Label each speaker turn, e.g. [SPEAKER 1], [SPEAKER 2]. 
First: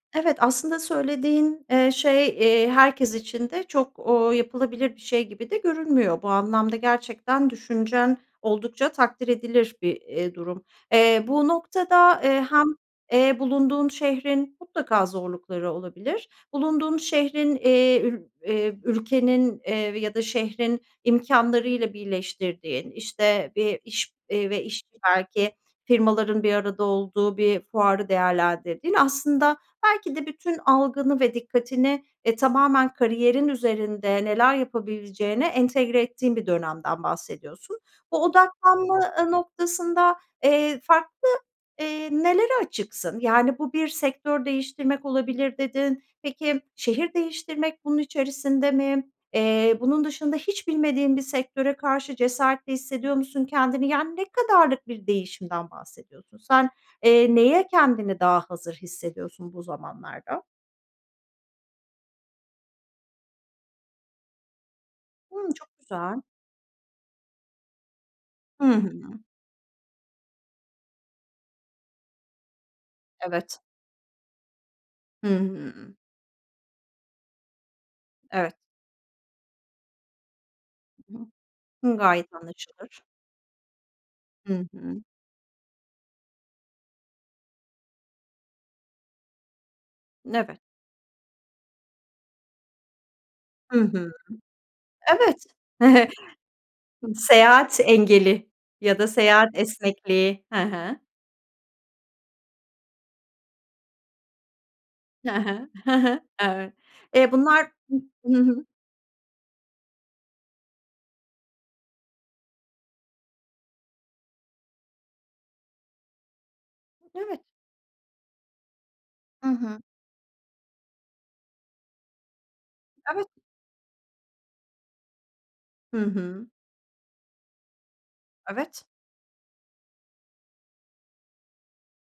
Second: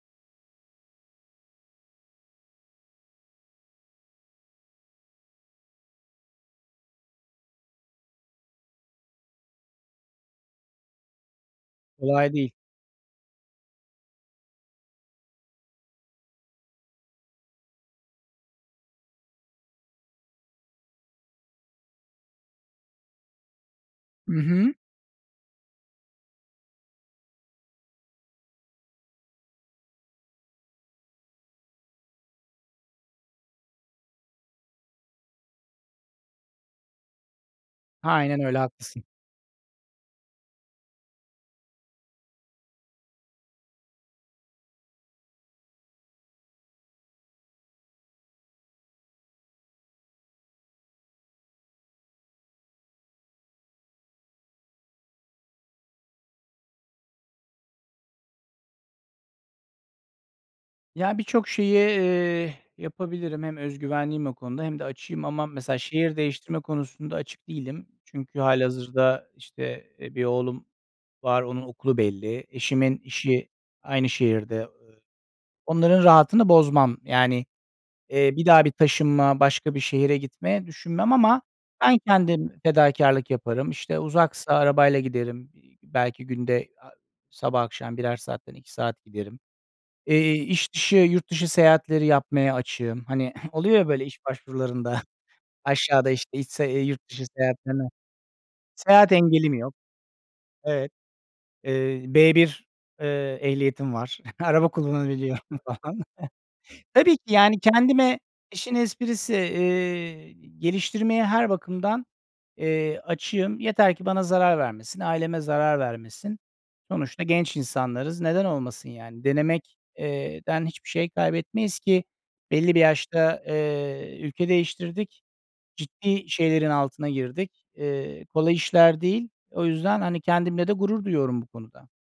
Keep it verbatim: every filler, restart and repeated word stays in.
[SPEAKER 1] Evet, aslında söylediğin, eee, şey, eee, herkes için de çok, ooo, yapılabilir bir şey gibi de görünmüyor. Bu anlamda gerçekten düşüncen oldukça takdir edilir bir, eee, durum. Eee, bu noktada,
[SPEAKER 2] Kolay
[SPEAKER 1] eee,
[SPEAKER 2] değil.
[SPEAKER 1] hem, eee, bulunduğun şehrin mutlaka zorlukları olabilir. Bulunduğun şehrin, eee, ül eee, ülkenin, eee, ya da şehrin imkânlarıyla birleştirdiğin, işte, bir iş
[SPEAKER 2] Hı
[SPEAKER 1] ve
[SPEAKER 2] hı.
[SPEAKER 1] iş belki firmaların bir arada olduğu bir fuarı değerlendirdiğin. Aslında belki de bütün algını ve dikkatini, e, tamamen kariyerin üzerinde neler yapabileceğine entegre ettiğin bir dönemden bahsediyorsun. Bu
[SPEAKER 2] Aynen öyle,
[SPEAKER 1] odaklanma,
[SPEAKER 2] haklısın.
[SPEAKER 1] ııı, noktasında, eee, farklı, eee, nelere açıksın? Yani, bu bir sektör değiştirmek olabilir dedin. Peki, şehir değiştirmek bunun içerisinde mi? Eee, bunun dışında hiç bilmediğin bir sektöre karşı cesaretli hissediyor musun kendini? Yani, ne kadarlık bir değişimden bahsediyorsun? Sen, eee, neye kendini daha hazır hissediyorsun bu zamanlarda?
[SPEAKER 2] Ya, birçok şeyi, eee, yapabilirim. Hem özgüvenliyim o konuda hem de açığım. Ama
[SPEAKER 1] Hımm, çok
[SPEAKER 2] mesela şehir
[SPEAKER 1] güzel.
[SPEAKER 2] değiştirme konusunda açık değilim. Çünkü
[SPEAKER 1] Hı hı.
[SPEAKER 2] hâlihazırda, işte, e, bir oğlum var, onun okulu belli. Eşimin işi
[SPEAKER 1] Evet.
[SPEAKER 2] aynı şehirde. I
[SPEAKER 1] Hı hı.
[SPEAKER 2] onların rahatını bozmam. Yani, eee, bir
[SPEAKER 1] Evet.
[SPEAKER 2] daha bir taşınma, başka bir şehre gitme düşünmem
[SPEAKER 1] Hı hı.
[SPEAKER 2] ama
[SPEAKER 1] Hıı,
[SPEAKER 2] ben
[SPEAKER 1] gayet
[SPEAKER 2] kendim
[SPEAKER 1] anlaşılır.
[SPEAKER 2] fedakârlık yaparım. İşte, uzaksa
[SPEAKER 1] HI
[SPEAKER 2] arabayla
[SPEAKER 1] hı.
[SPEAKER 2] giderim. İii, belki günde a sabah akşam birer saatten iki saat giderim. Eee,
[SPEAKER 1] N evet.
[SPEAKER 2] iş dışı, yurt dışı seyahatleri yapmaya açığım. Hani oluyor
[SPEAKER 1] Hı
[SPEAKER 2] ya, böyle,
[SPEAKER 1] hı.
[SPEAKER 2] iş başvurularında
[SPEAKER 1] Evet.
[SPEAKER 2] aşağıda, işte, hiç se eee, yurt dışı
[SPEAKER 1] Seyahat
[SPEAKER 2] seyahatlerine
[SPEAKER 1] engeli ya da
[SPEAKER 2] Seyahat
[SPEAKER 1] seyahat
[SPEAKER 2] engelim yok,
[SPEAKER 1] esnekliği. He
[SPEAKER 2] evet.
[SPEAKER 1] he.
[SPEAKER 2] Eee, B1, eee, ehliyetim var. Araba
[SPEAKER 1] He
[SPEAKER 2] kullanabiliyorum
[SPEAKER 1] he. He
[SPEAKER 2] falan.
[SPEAKER 1] he. Evet.
[SPEAKER 2] Tabii
[SPEAKER 1] Eee,
[SPEAKER 2] ki, yani,
[SPEAKER 1] bunlar
[SPEAKER 2] kendime
[SPEAKER 1] Imm, hı hı.
[SPEAKER 2] işin esprisi, eee, geliştirmeye her bakımdan, eee, açığım. Yeter ki bana zarar vermesin, aileme zarar vermesin. Sonuçta
[SPEAKER 1] Evet.
[SPEAKER 2] genç insanlarız. Neden olmasın yani?
[SPEAKER 1] Hı
[SPEAKER 2] Denemek
[SPEAKER 1] hı.
[SPEAKER 2] eee, den hiçbir şey kaybetmeyiz ki belli bir
[SPEAKER 1] Evet.
[SPEAKER 2] yaşta, eee, ülke değiştirdik.
[SPEAKER 1] Hı
[SPEAKER 2] Ciddi
[SPEAKER 1] hı.
[SPEAKER 2] şeylerin altına girdik. Eee, kolay
[SPEAKER 1] Evet.
[SPEAKER 2] işler değil. O yüzden, hani, kendimle de gurur duyuyorum bu konuda.